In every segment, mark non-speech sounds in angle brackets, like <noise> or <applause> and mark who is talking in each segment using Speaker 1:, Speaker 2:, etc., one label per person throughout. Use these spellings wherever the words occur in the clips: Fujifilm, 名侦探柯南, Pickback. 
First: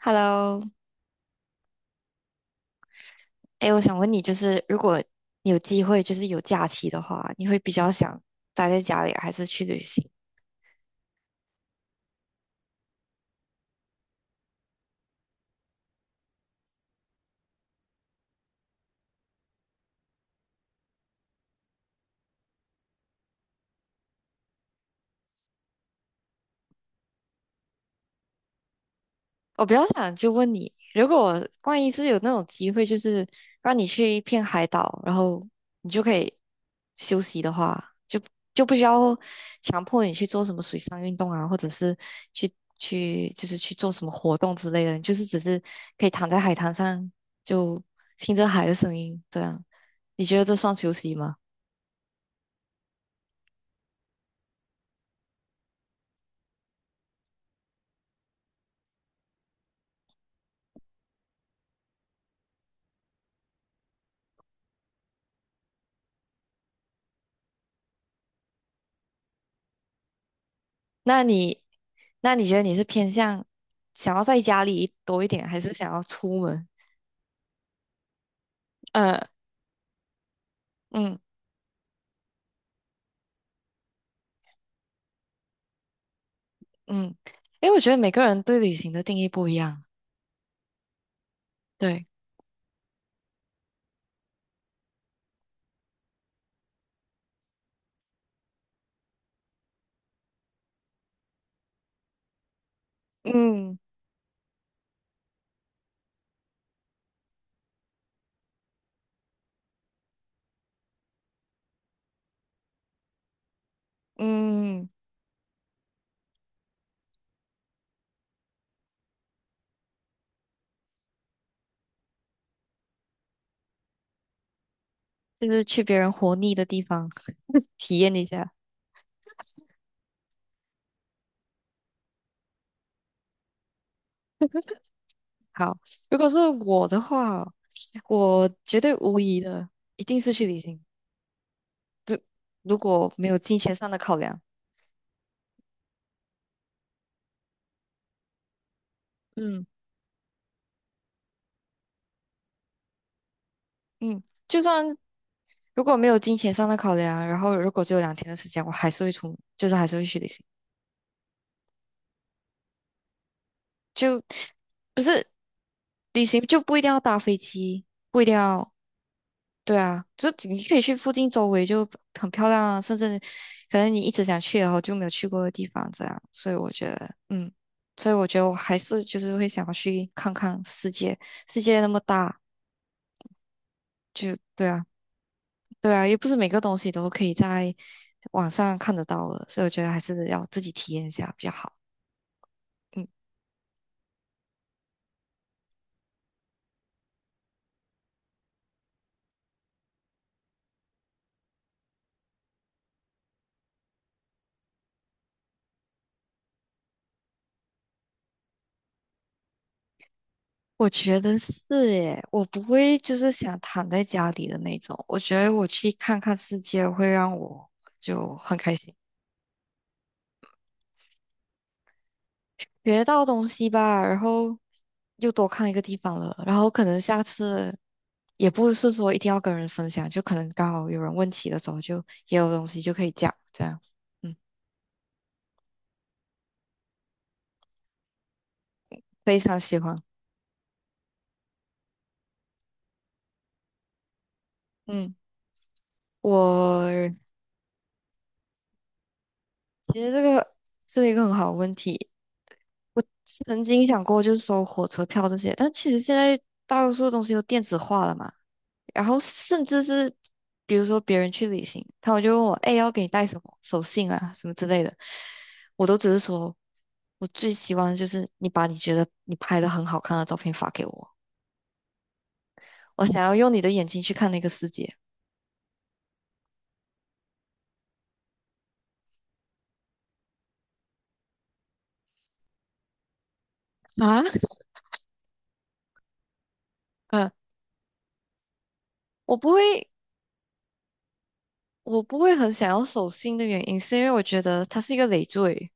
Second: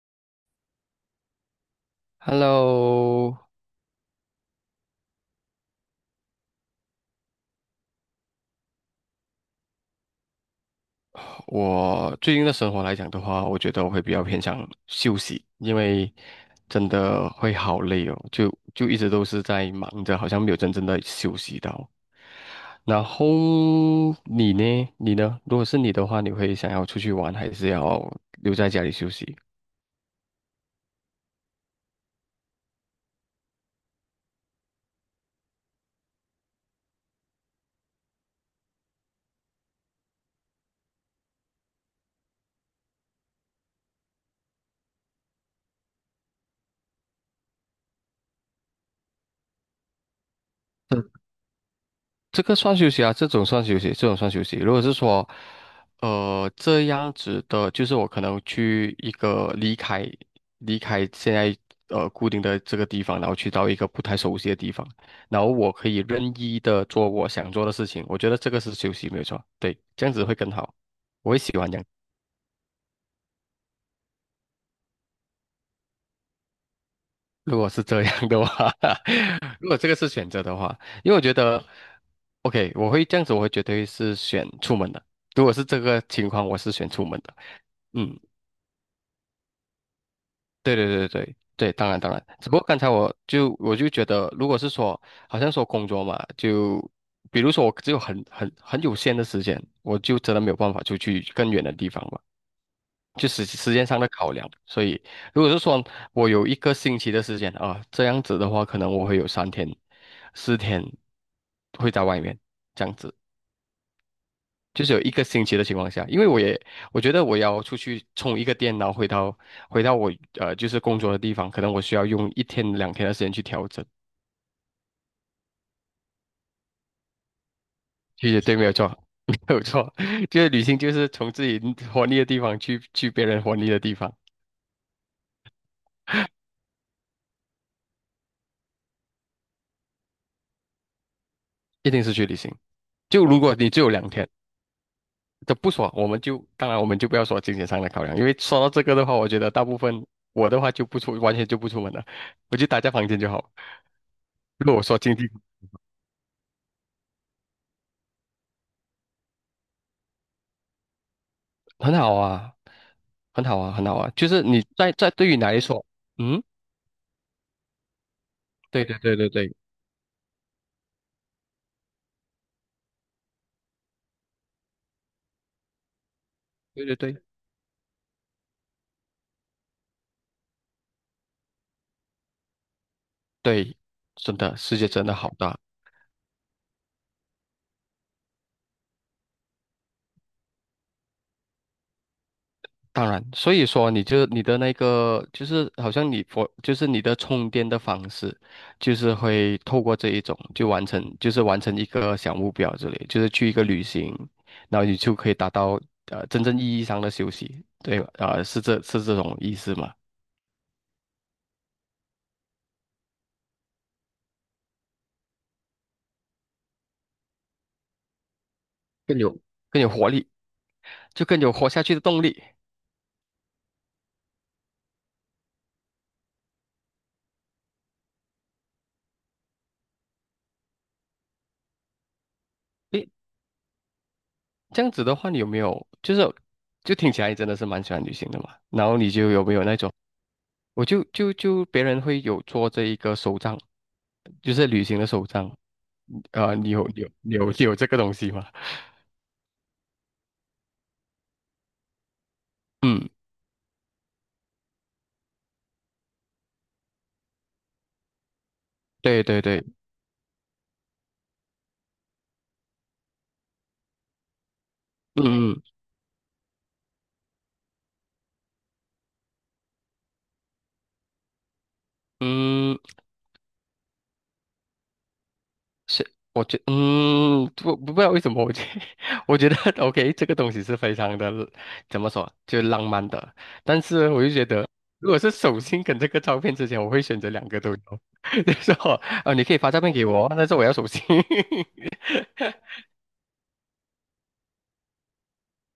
Speaker 1: Hello，
Speaker 2: Hello，
Speaker 1: 哎，我想问你，就是如果你有机会，就是有假期的话，你会比较想待在家里，还是去旅行？
Speaker 2: 我最近的生活来讲的话，我觉得我会比较偏向休息，因为真的会好累哦，就一直都是在忙着，好像没有真正的休息到。然后你呢？你呢？如果是你的话，你会想要出去玩，还是要留在家里休息？
Speaker 1: 我比较想就问你，如果万一是有那种机会，就是让你去一片海岛，然后你就可以休息的话，就不需要强迫你去做什么水上运动啊，或者是去就是去做什么活动之类的，你就是只是可以躺在海滩上，就听着海的声音，这样，你觉得这算休息吗？
Speaker 2: 这个算休息啊，这种算休息，这种算休息。如果是说，这样子的，就是我可能去一个离开现在固定的这个地方，然后去到一个不太熟悉的地方，然后我可以任意的做我想做的事情。我觉得这个是休息，没有错。对，这样子会更好，
Speaker 1: 那
Speaker 2: 我会喜
Speaker 1: 你，
Speaker 2: 欢这样。
Speaker 1: 那你觉得你是偏向想要在家里多一点，还是想要出门？
Speaker 2: 如果是这样的话，
Speaker 1: 呃，
Speaker 2: <laughs> 如果这个是选择的话，因为
Speaker 1: 嗯
Speaker 2: 我觉得，OK，我会这样子，我会绝对是选出门的。如果是这个情况，我是选出
Speaker 1: 嗯。
Speaker 2: 门的。
Speaker 1: 因为我觉得每
Speaker 2: 嗯，
Speaker 1: 个人对旅行的定义不一样。
Speaker 2: 对对对对对，当然
Speaker 1: 对。
Speaker 2: 当然，只不过刚才我就觉得，如果是说好像说工作嘛，就比如说我只有很有限的时间，我就真的没有办法出去更远的地方嘛，就时时
Speaker 1: 嗯
Speaker 2: 间上的考量。所以如果是说我有一个星期的时间啊，这样子的话，可能我会有3天、4天会在外面这样子。就
Speaker 1: 嗯。
Speaker 2: 是有一个星期的情况下，因为我也我觉得我要出去充一个电脑，回到我就是工作的地方，可能我需要用1天2天的时间去调整。
Speaker 1: 就是去别人活腻的地方 <laughs> 体验一
Speaker 2: 其实
Speaker 1: 下。
Speaker 2: 对，没有错，<laughs> 没有错，<laughs> 就是旅行就是从自己活腻的地方去别人活腻的地方，
Speaker 1: 好，如果是我的话，我绝对无疑的，一定是去旅行。
Speaker 2: 一定是
Speaker 1: 就
Speaker 2: 去旅行。
Speaker 1: 如果
Speaker 2: 就
Speaker 1: 没有
Speaker 2: 如果
Speaker 1: 金
Speaker 2: 你
Speaker 1: 钱
Speaker 2: 只
Speaker 1: 上
Speaker 2: 有
Speaker 1: 的
Speaker 2: 两
Speaker 1: 考
Speaker 2: 天，
Speaker 1: 量，
Speaker 2: 这不说，我们就当然我们就不要说金钱上的考量，因为说到这个的话，我觉得大
Speaker 1: 嗯
Speaker 2: 部分我的话就不出，完全就不出门了，我就待在房间就好。
Speaker 1: 嗯，就
Speaker 2: 如果我
Speaker 1: 算
Speaker 2: 说经济
Speaker 1: 如果没有金钱上的考量，然后如果只有两天的时间，我还是会出门就是还是会去旅行。
Speaker 2: 很好啊，很好啊，很好啊，
Speaker 1: 就
Speaker 2: 就是你
Speaker 1: 不是
Speaker 2: 对于你来说，
Speaker 1: 旅行
Speaker 2: 嗯，
Speaker 1: 就不一定要搭飞机，不一定要，
Speaker 2: 对对对对对
Speaker 1: 对啊，就你可以去附近周围就很漂亮啊，甚至可能你一直想去然后就没有去过的地方这样。
Speaker 2: 对对对
Speaker 1: 所以我觉得我还是就是会想要去看看世界，世界那么大，
Speaker 2: 对，
Speaker 1: 就
Speaker 2: 真的
Speaker 1: 对
Speaker 2: 世
Speaker 1: 啊，
Speaker 2: 界真的好大。
Speaker 1: 对啊，又不是每个东西都可以在网上看得到的，所以我觉得还是要自己体验一下比较好。嗯，
Speaker 2: 当然，所以说你就你的那个就是好像你佛就是你的充电的方式，就是会透过这一种就是完成一个小目标之类，就是去一个旅行，然后你就可以达到真正意义上的休息，对吧？啊、是这种意思吗？
Speaker 1: 我觉得是耶，我不会就是想躺在家里的那种。我觉得我去看看世界会让我就很开心，
Speaker 2: 更有更有活力，就更有活下去的动力。
Speaker 1: 学到东西吧，然后又多看一个地方了，然后可能下次也不是说一定要跟人分享，就可能刚好有人问起的时候就也有东西就可
Speaker 2: 诶，
Speaker 1: 以讲，这样，嗯，
Speaker 2: 这样子的话，你有没有就是就听起来你真的是蛮喜欢旅行的嘛？然后你就
Speaker 1: 非
Speaker 2: 有没
Speaker 1: 常
Speaker 2: 有那
Speaker 1: 喜
Speaker 2: 种，
Speaker 1: 欢。
Speaker 2: 我就就就别人会有做这一个手账，就是旅行的
Speaker 1: 嗯，
Speaker 2: 手账，你有你有
Speaker 1: 我
Speaker 2: 你有你有这个东西吗？
Speaker 1: 其实这个是一个很好的问题。我
Speaker 2: 嗯，
Speaker 1: 曾经想过就是收火车票这些，但其实现在大多数东西都电子化了嘛。然后
Speaker 2: 对对对，
Speaker 1: 甚至是比如说别人去旅行，他们就问我，哎，要给你带什么手信啊，什么之类的，
Speaker 2: 嗯嗯
Speaker 1: 我都只是说，我最希望就是你把你觉得你拍的很好看的照片发给我，
Speaker 2: 嗯。
Speaker 1: 我想要用你的眼睛去看那个世界。
Speaker 2: 是，我觉嗯，不知道为什么，<laughs> 我觉得 <laughs> OK，这个东西是非常的，怎么说，就浪漫的。但是
Speaker 1: 啊？
Speaker 2: 我
Speaker 1: <laughs>
Speaker 2: 就觉得，如果是手心跟这个照片之前，我会选择
Speaker 1: 嗯，
Speaker 2: 两个都有。<laughs> 就是说，啊，
Speaker 1: 我
Speaker 2: 你
Speaker 1: 不
Speaker 2: 可以发照
Speaker 1: 会，
Speaker 2: 片给我，但是我要手信。
Speaker 1: 我不会很
Speaker 2: <laughs>
Speaker 1: 想要手信的原因，是因为我觉得它是一个累赘。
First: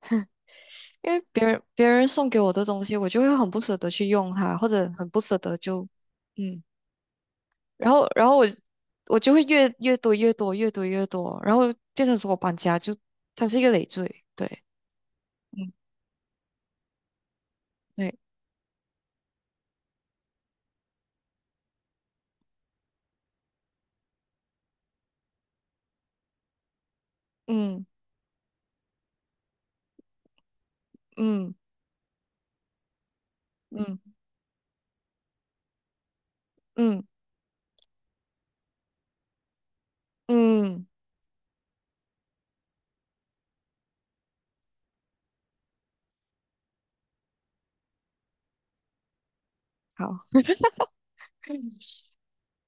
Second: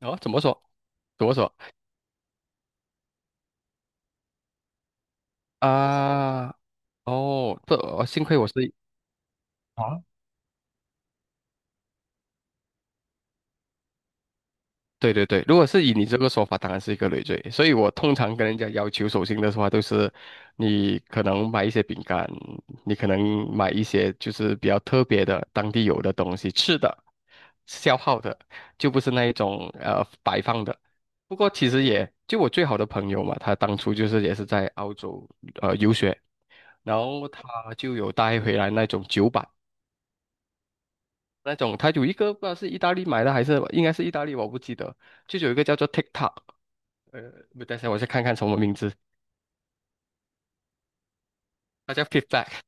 Speaker 2: 哦，怎么说？
Speaker 1: 因为
Speaker 2: 怎么
Speaker 1: 别
Speaker 2: 说？
Speaker 1: 人别人送给我的东西，我就会很不舍得去用它，或者很不舍得就，
Speaker 2: 啊、
Speaker 1: 嗯，
Speaker 2: 哦，
Speaker 1: 然后
Speaker 2: 幸
Speaker 1: 然
Speaker 2: 亏
Speaker 1: 后我
Speaker 2: 我是。
Speaker 1: 我就会越越
Speaker 2: 啊。
Speaker 1: 多越多越多越多，然后变成说我搬家就它是一个累赘，对，
Speaker 2: 对对对，如果
Speaker 1: 嗯，
Speaker 2: 是以你这个说法，当然是一个累赘。所以我通
Speaker 1: 对，
Speaker 2: 常跟人家要求手信的话，都是你可能买一些饼干，你可能买一些就是比较特别的当地有的东西吃的，
Speaker 1: 嗯
Speaker 2: 消耗的，就不是那一种摆放的。不过
Speaker 1: 嗯
Speaker 2: 其实也就我最好的朋友嘛，他当初
Speaker 1: 嗯
Speaker 2: 就是也是在澳洲游学，然
Speaker 1: 嗯
Speaker 2: 后他就有带回来那种酒板，
Speaker 1: 嗯，嗯
Speaker 2: 那种他有一个不知道是意大利买的还是应该是意大利，我不记得，就有一个叫做 TikTok。呃，不等一下，我先看看什么名字，
Speaker 1: 好，
Speaker 2: 它叫
Speaker 1: <clears throat>
Speaker 2: Pickback，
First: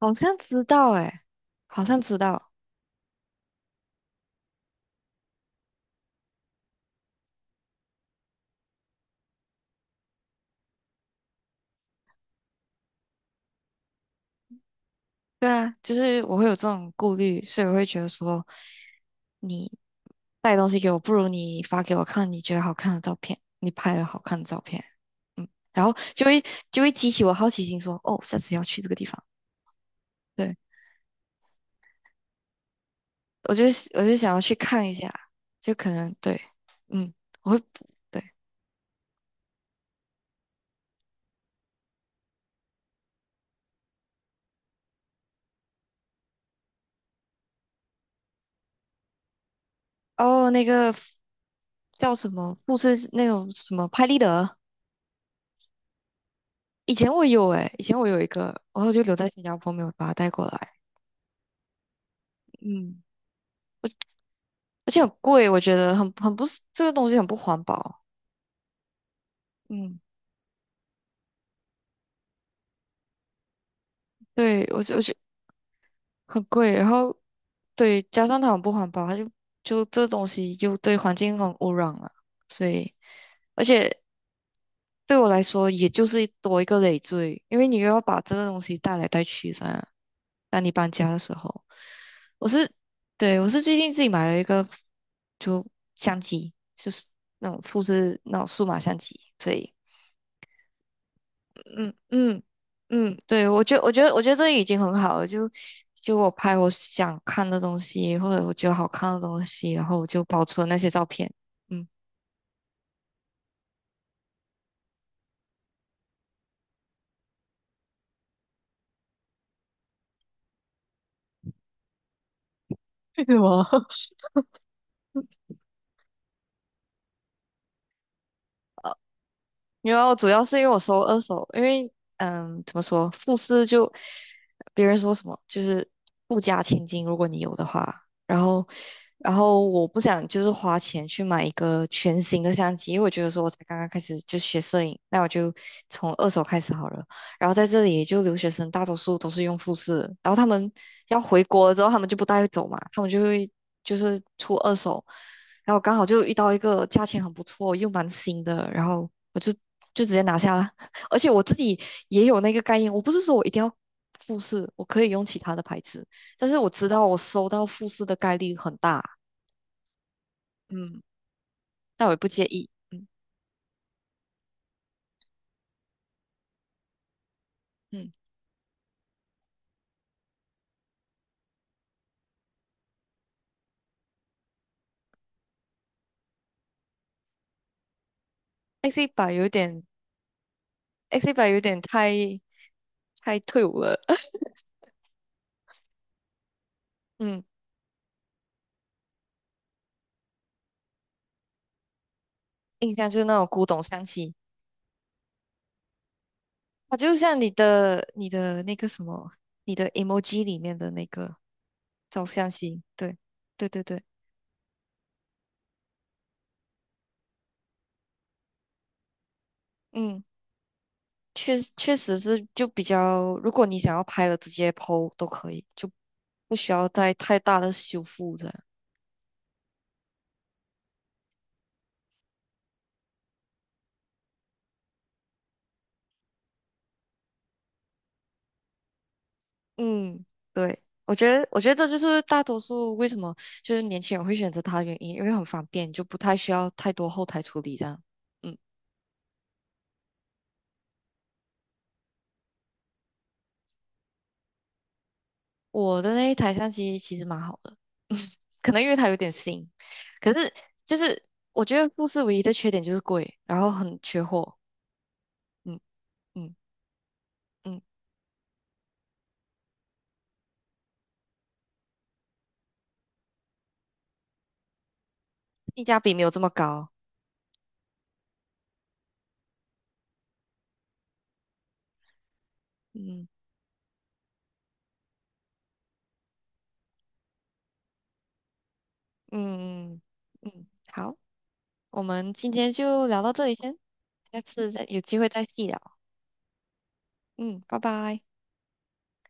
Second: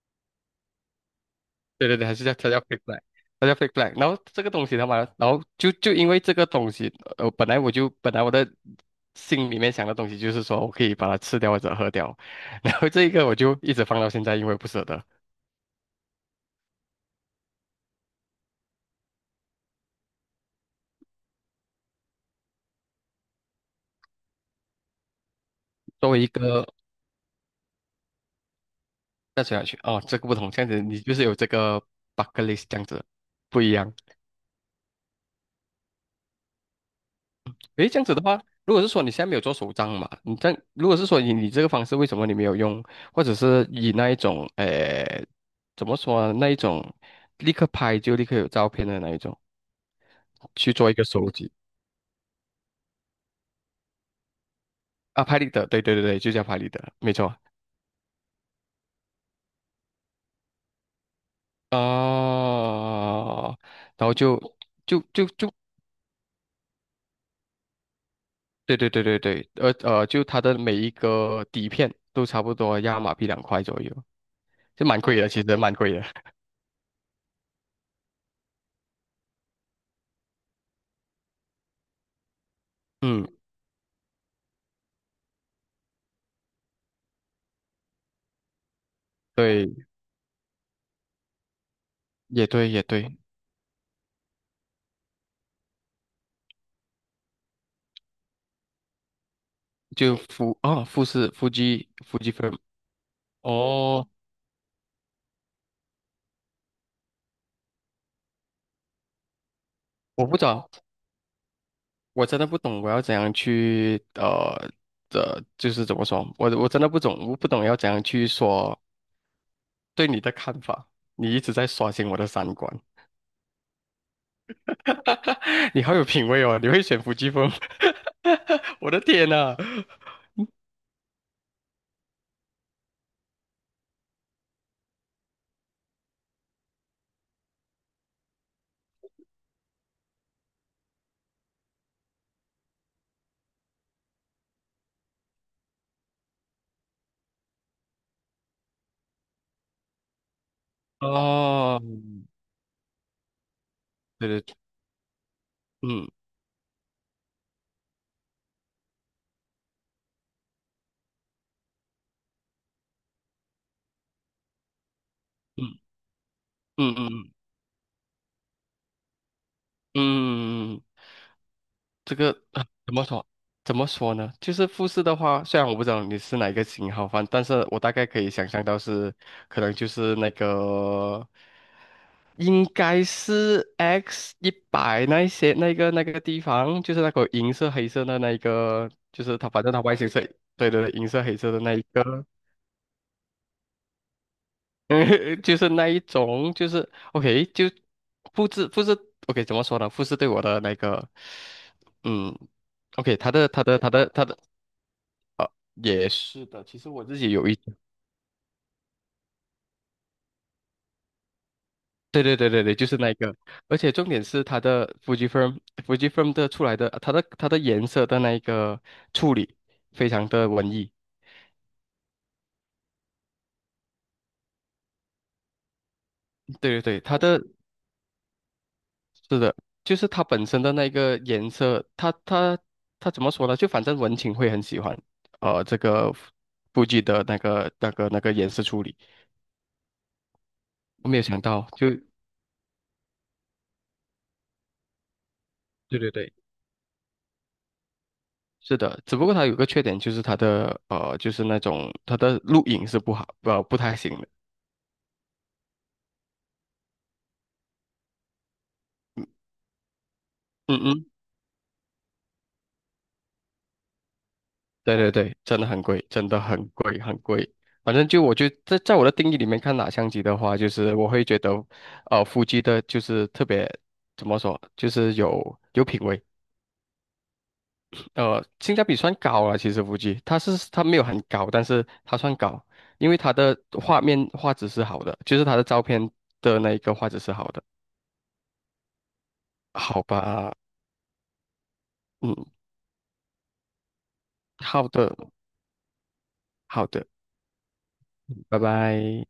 Speaker 1: 好像知道诶，好
Speaker 2: 对对
Speaker 1: 像
Speaker 2: 对，还
Speaker 1: 知
Speaker 2: 是叫
Speaker 1: 道。
Speaker 2: 它叫 Pickback，它叫 Pickback。然后这个东西他妈，然后就因为这个东西，本来我的心里面想的东西就是说我可以把它吃掉或者喝掉，<laughs> 然后这一个我就一直放到现在，因为不舍得。
Speaker 1: 对啊，就是我会有这种顾虑，所以我会觉得说，你带东西给我，不如你发给我看你觉得好看的照片，你拍了好看的照片，嗯，然后
Speaker 2: 作为
Speaker 1: 就
Speaker 2: 一
Speaker 1: 会
Speaker 2: 个
Speaker 1: 就会激起我好奇心说，哦，下次要去这个地方，
Speaker 2: 再吃下去，哦，这个不同，
Speaker 1: 对，
Speaker 2: 这样子你就是有这个 bucket list 这样子，
Speaker 1: 我
Speaker 2: 不
Speaker 1: 就
Speaker 2: 一样。
Speaker 1: 我就想要去看一下，就可能对，嗯，我会
Speaker 2: 诶，这样子的
Speaker 1: 对，
Speaker 2: 话，如果是说你现在没有做手账嘛，你这样如果是说以你这个方式，为什么你没有用，或者是以那一种，诶，怎么说呢那一种立刻拍就立刻有照片的那一种
Speaker 1: 哦，那
Speaker 2: 去做
Speaker 1: 个
Speaker 2: 一个收集
Speaker 1: 叫什么富士那种什么拍立得，
Speaker 2: 啊，拍立得，对对对对，就叫拍立得，没错
Speaker 1: 以前我有一个，然后就留在新加坡没有把它带过来，嗯
Speaker 2: 哦，然后就
Speaker 1: 而且
Speaker 2: 就
Speaker 1: 很
Speaker 2: 就
Speaker 1: 贵，
Speaker 2: 就
Speaker 1: 我觉得很很不是这个东西很不环保。
Speaker 2: 对对对对对，
Speaker 1: 嗯，
Speaker 2: 就它的每一个底片都差不多要马币2块左右，
Speaker 1: 对，
Speaker 2: 就
Speaker 1: 我
Speaker 2: 蛮
Speaker 1: 觉
Speaker 2: 贵
Speaker 1: 得
Speaker 2: 的，其实蛮贵的，
Speaker 1: 很贵，然后对，加上它很不环保，它就就这东西又对环境很污染了，所以
Speaker 2: <laughs> 嗯，
Speaker 1: 而且对我来说，也就是多一个累赘，因为你又要把这个东西带来带去
Speaker 2: 对，
Speaker 1: 噻。当你搬家的时候，我
Speaker 2: 也对
Speaker 1: 是
Speaker 2: 也对。
Speaker 1: 对，我是最近自己买了一个就相机，就是那种复制那种数码相机，所以。
Speaker 2: 就富啊、富士富基
Speaker 1: 嗯
Speaker 2: 富基
Speaker 1: 嗯
Speaker 2: f
Speaker 1: 嗯，对，我觉我觉
Speaker 2: 哦，
Speaker 1: 得我觉得这已经很好了，就就我拍我想看的东西，或者我觉得好看的东西，然后我就
Speaker 2: 我不
Speaker 1: 保
Speaker 2: 知
Speaker 1: 存
Speaker 2: 道，
Speaker 1: 那些照片。嗯，
Speaker 2: 我真的不懂，我要怎样去的，就是怎么说，我真的不懂，我不懂要怎样去说对你的看法。你一直在刷新我的三观，
Speaker 1: <laughs> 为什么？
Speaker 2: <laughs> 你好有品味哦，你会选腹基风，<laughs> 我的天呐！
Speaker 1: 因为主要是因为我收二手，因为怎么说，富士就别人说什么就是富家千金，如果你有的话，然后然后我不想就是花钱去买一个全新的相机，因为我觉得说我才刚刚开始就学摄影，那我就从二手开始好了。然后在这里就留学生大多数都是用富士，然后他们要回国
Speaker 2: 哦，
Speaker 1: 之后，他们就不带走嘛，他们就会就是
Speaker 2: 对
Speaker 1: 出
Speaker 2: 对，
Speaker 1: 二手。然后刚好
Speaker 2: 嗯
Speaker 1: 就遇到一个价钱很不错又蛮新的，然后我就直接拿下了。<laughs> 而且我自己也有那个概念，我不是说我一定要富士，我可以用其他的牌
Speaker 2: 嗯
Speaker 1: 子，但是我知
Speaker 2: 嗯
Speaker 1: 道
Speaker 2: 嗯
Speaker 1: 我
Speaker 2: 嗯
Speaker 1: 收到富士的概率很大，
Speaker 2: 嗯嗯，
Speaker 1: 嗯，那我
Speaker 2: 这
Speaker 1: 也不
Speaker 2: 个
Speaker 1: 介
Speaker 2: 啊
Speaker 1: 意，
Speaker 2: 怎么
Speaker 1: 嗯
Speaker 2: 说？怎么说呢？就是富士的话，虽然我不知道你是哪一个型号反，但是我大概
Speaker 1: 嗯
Speaker 2: 可以想象到是，可能就是那个，应该是 X100那一些那个地方，就是那个银色黑色的那一个，
Speaker 1: ，X 一
Speaker 2: 就
Speaker 1: 百
Speaker 2: 是
Speaker 1: 有
Speaker 2: 它反正它
Speaker 1: 点
Speaker 2: 外形是，对对对，银色
Speaker 1: X 一
Speaker 2: 黑
Speaker 1: 百
Speaker 2: 色
Speaker 1: 有
Speaker 2: 的那
Speaker 1: 点
Speaker 2: 一
Speaker 1: 太
Speaker 2: 个，
Speaker 1: 太退伍了，<laughs>
Speaker 2: <laughs> 就是那一种，就是
Speaker 1: 嗯，
Speaker 2: OK 就复制 OK 怎么说呢？复制对我的那个，嗯。
Speaker 1: 印象
Speaker 2: OK，
Speaker 1: 就是
Speaker 2: 他
Speaker 1: 那种
Speaker 2: 的
Speaker 1: 古
Speaker 2: 他的
Speaker 1: 董
Speaker 2: 他
Speaker 1: 香
Speaker 2: 的他
Speaker 1: 气，
Speaker 2: 的也是的，其实
Speaker 1: 它
Speaker 2: 我
Speaker 1: 就
Speaker 2: 自己
Speaker 1: 像
Speaker 2: 有
Speaker 1: 你
Speaker 2: 一，
Speaker 1: 的你的那个什么，你的 emoji 里面的那个
Speaker 2: 对
Speaker 1: 照
Speaker 2: 对
Speaker 1: 相
Speaker 2: 对对对，
Speaker 1: 机，
Speaker 2: 就是那
Speaker 1: 对
Speaker 2: 个，
Speaker 1: 对
Speaker 2: 而
Speaker 1: 对
Speaker 2: 且
Speaker 1: 对。
Speaker 2: 重点是它的 Fujifilm f u f i l m 的出来的，它的颜色的那一个处理非
Speaker 1: 嗯，
Speaker 2: 常的文艺，
Speaker 1: 确确实是就比较，如果你想要拍了直接 PO 都可以，就不
Speaker 2: 对
Speaker 1: 需
Speaker 2: 对
Speaker 1: 要
Speaker 2: 对，
Speaker 1: 再
Speaker 2: 它
Speaker 1: 太
Speaker 2: 的
Speaker 1: 大的修复这样。
Speaker 2: 是的，就是它本身的那个颜色，它怎么说呢？就反正文青会很喜欢，这个 f u 的那个颜色处理，
Speaker 1: 嗯，对，
Speaker 2: 我
Speaker 1: 我
Speaker 2: 没有
Speaker 1: 觉
Speaker 2: 想
Speaker 1: 得我
Speaker 2: 到，
Speaker 1: 觉得这
Speaker 2: 就
Speaker 1: 就是大多数为什么就是年轻人会选择它的原因，因为很方便，
Speaker 2: 对
Speaker 1: 就
Speaker 2: 对
Speaker 1: 不
Speaker 2: 对。
Speaker 1: 太需要太多后台处理这样。嗯，
Speaker 2: 是的，只不过它有个缺点，就是它的就是那种它的录影是不好，不太行的。
Speaker 1: 我的那一台相机其实蛮好的，可能因为它有点新，可是
Speaker 2: 嗯
Speaker 1: 就
Speaker 2: 嗯，
Speaker 1: 是我觉得富士唯一的缺点就是贵，然后很缺货。
Speaker 2: 对对对，真的
Speaker 1: 嗯
Speaker 2: 很贵，真的
Speaker 1: 嗯
Speaker 2: 很贵，很贵。
Speaker 1: 嗯，
Speaker 2: 反正就我觉得在我的定义里面看哪相机的话，就是我会觉得，夫妻的就是特别怎么说，就是有
Speaker 1: 性
Speaker 2: 有
Speaker 1: 价
Speaker 2: 品
Speaker 1: 比
Speaker 2: 味，
Speaker 1: 没有这么高。
Speaker 2: 性价比算高了。其实夫妻它没有很高，但是它算高，因为
Speaker 1: 嗯。
Speaker 2: 它的画面画质是好的，就是它的照片的那一个画质是好的。
Speaker 1: 嗯
Speaker 2: 好吧，
Speaker 1: 嗯，好，我们
Speaker 2: 嗯，
Speaker 1: 今天就聊到这里先，下次再
Speaker 2: 好
Speaker 1: 有
Speaker 2: 的，
Speaker 1: 机会再细聊。
Speaker 2: 好的，
Speaker 1: 嗯，拜拜。
Speaker 2: 拜拜。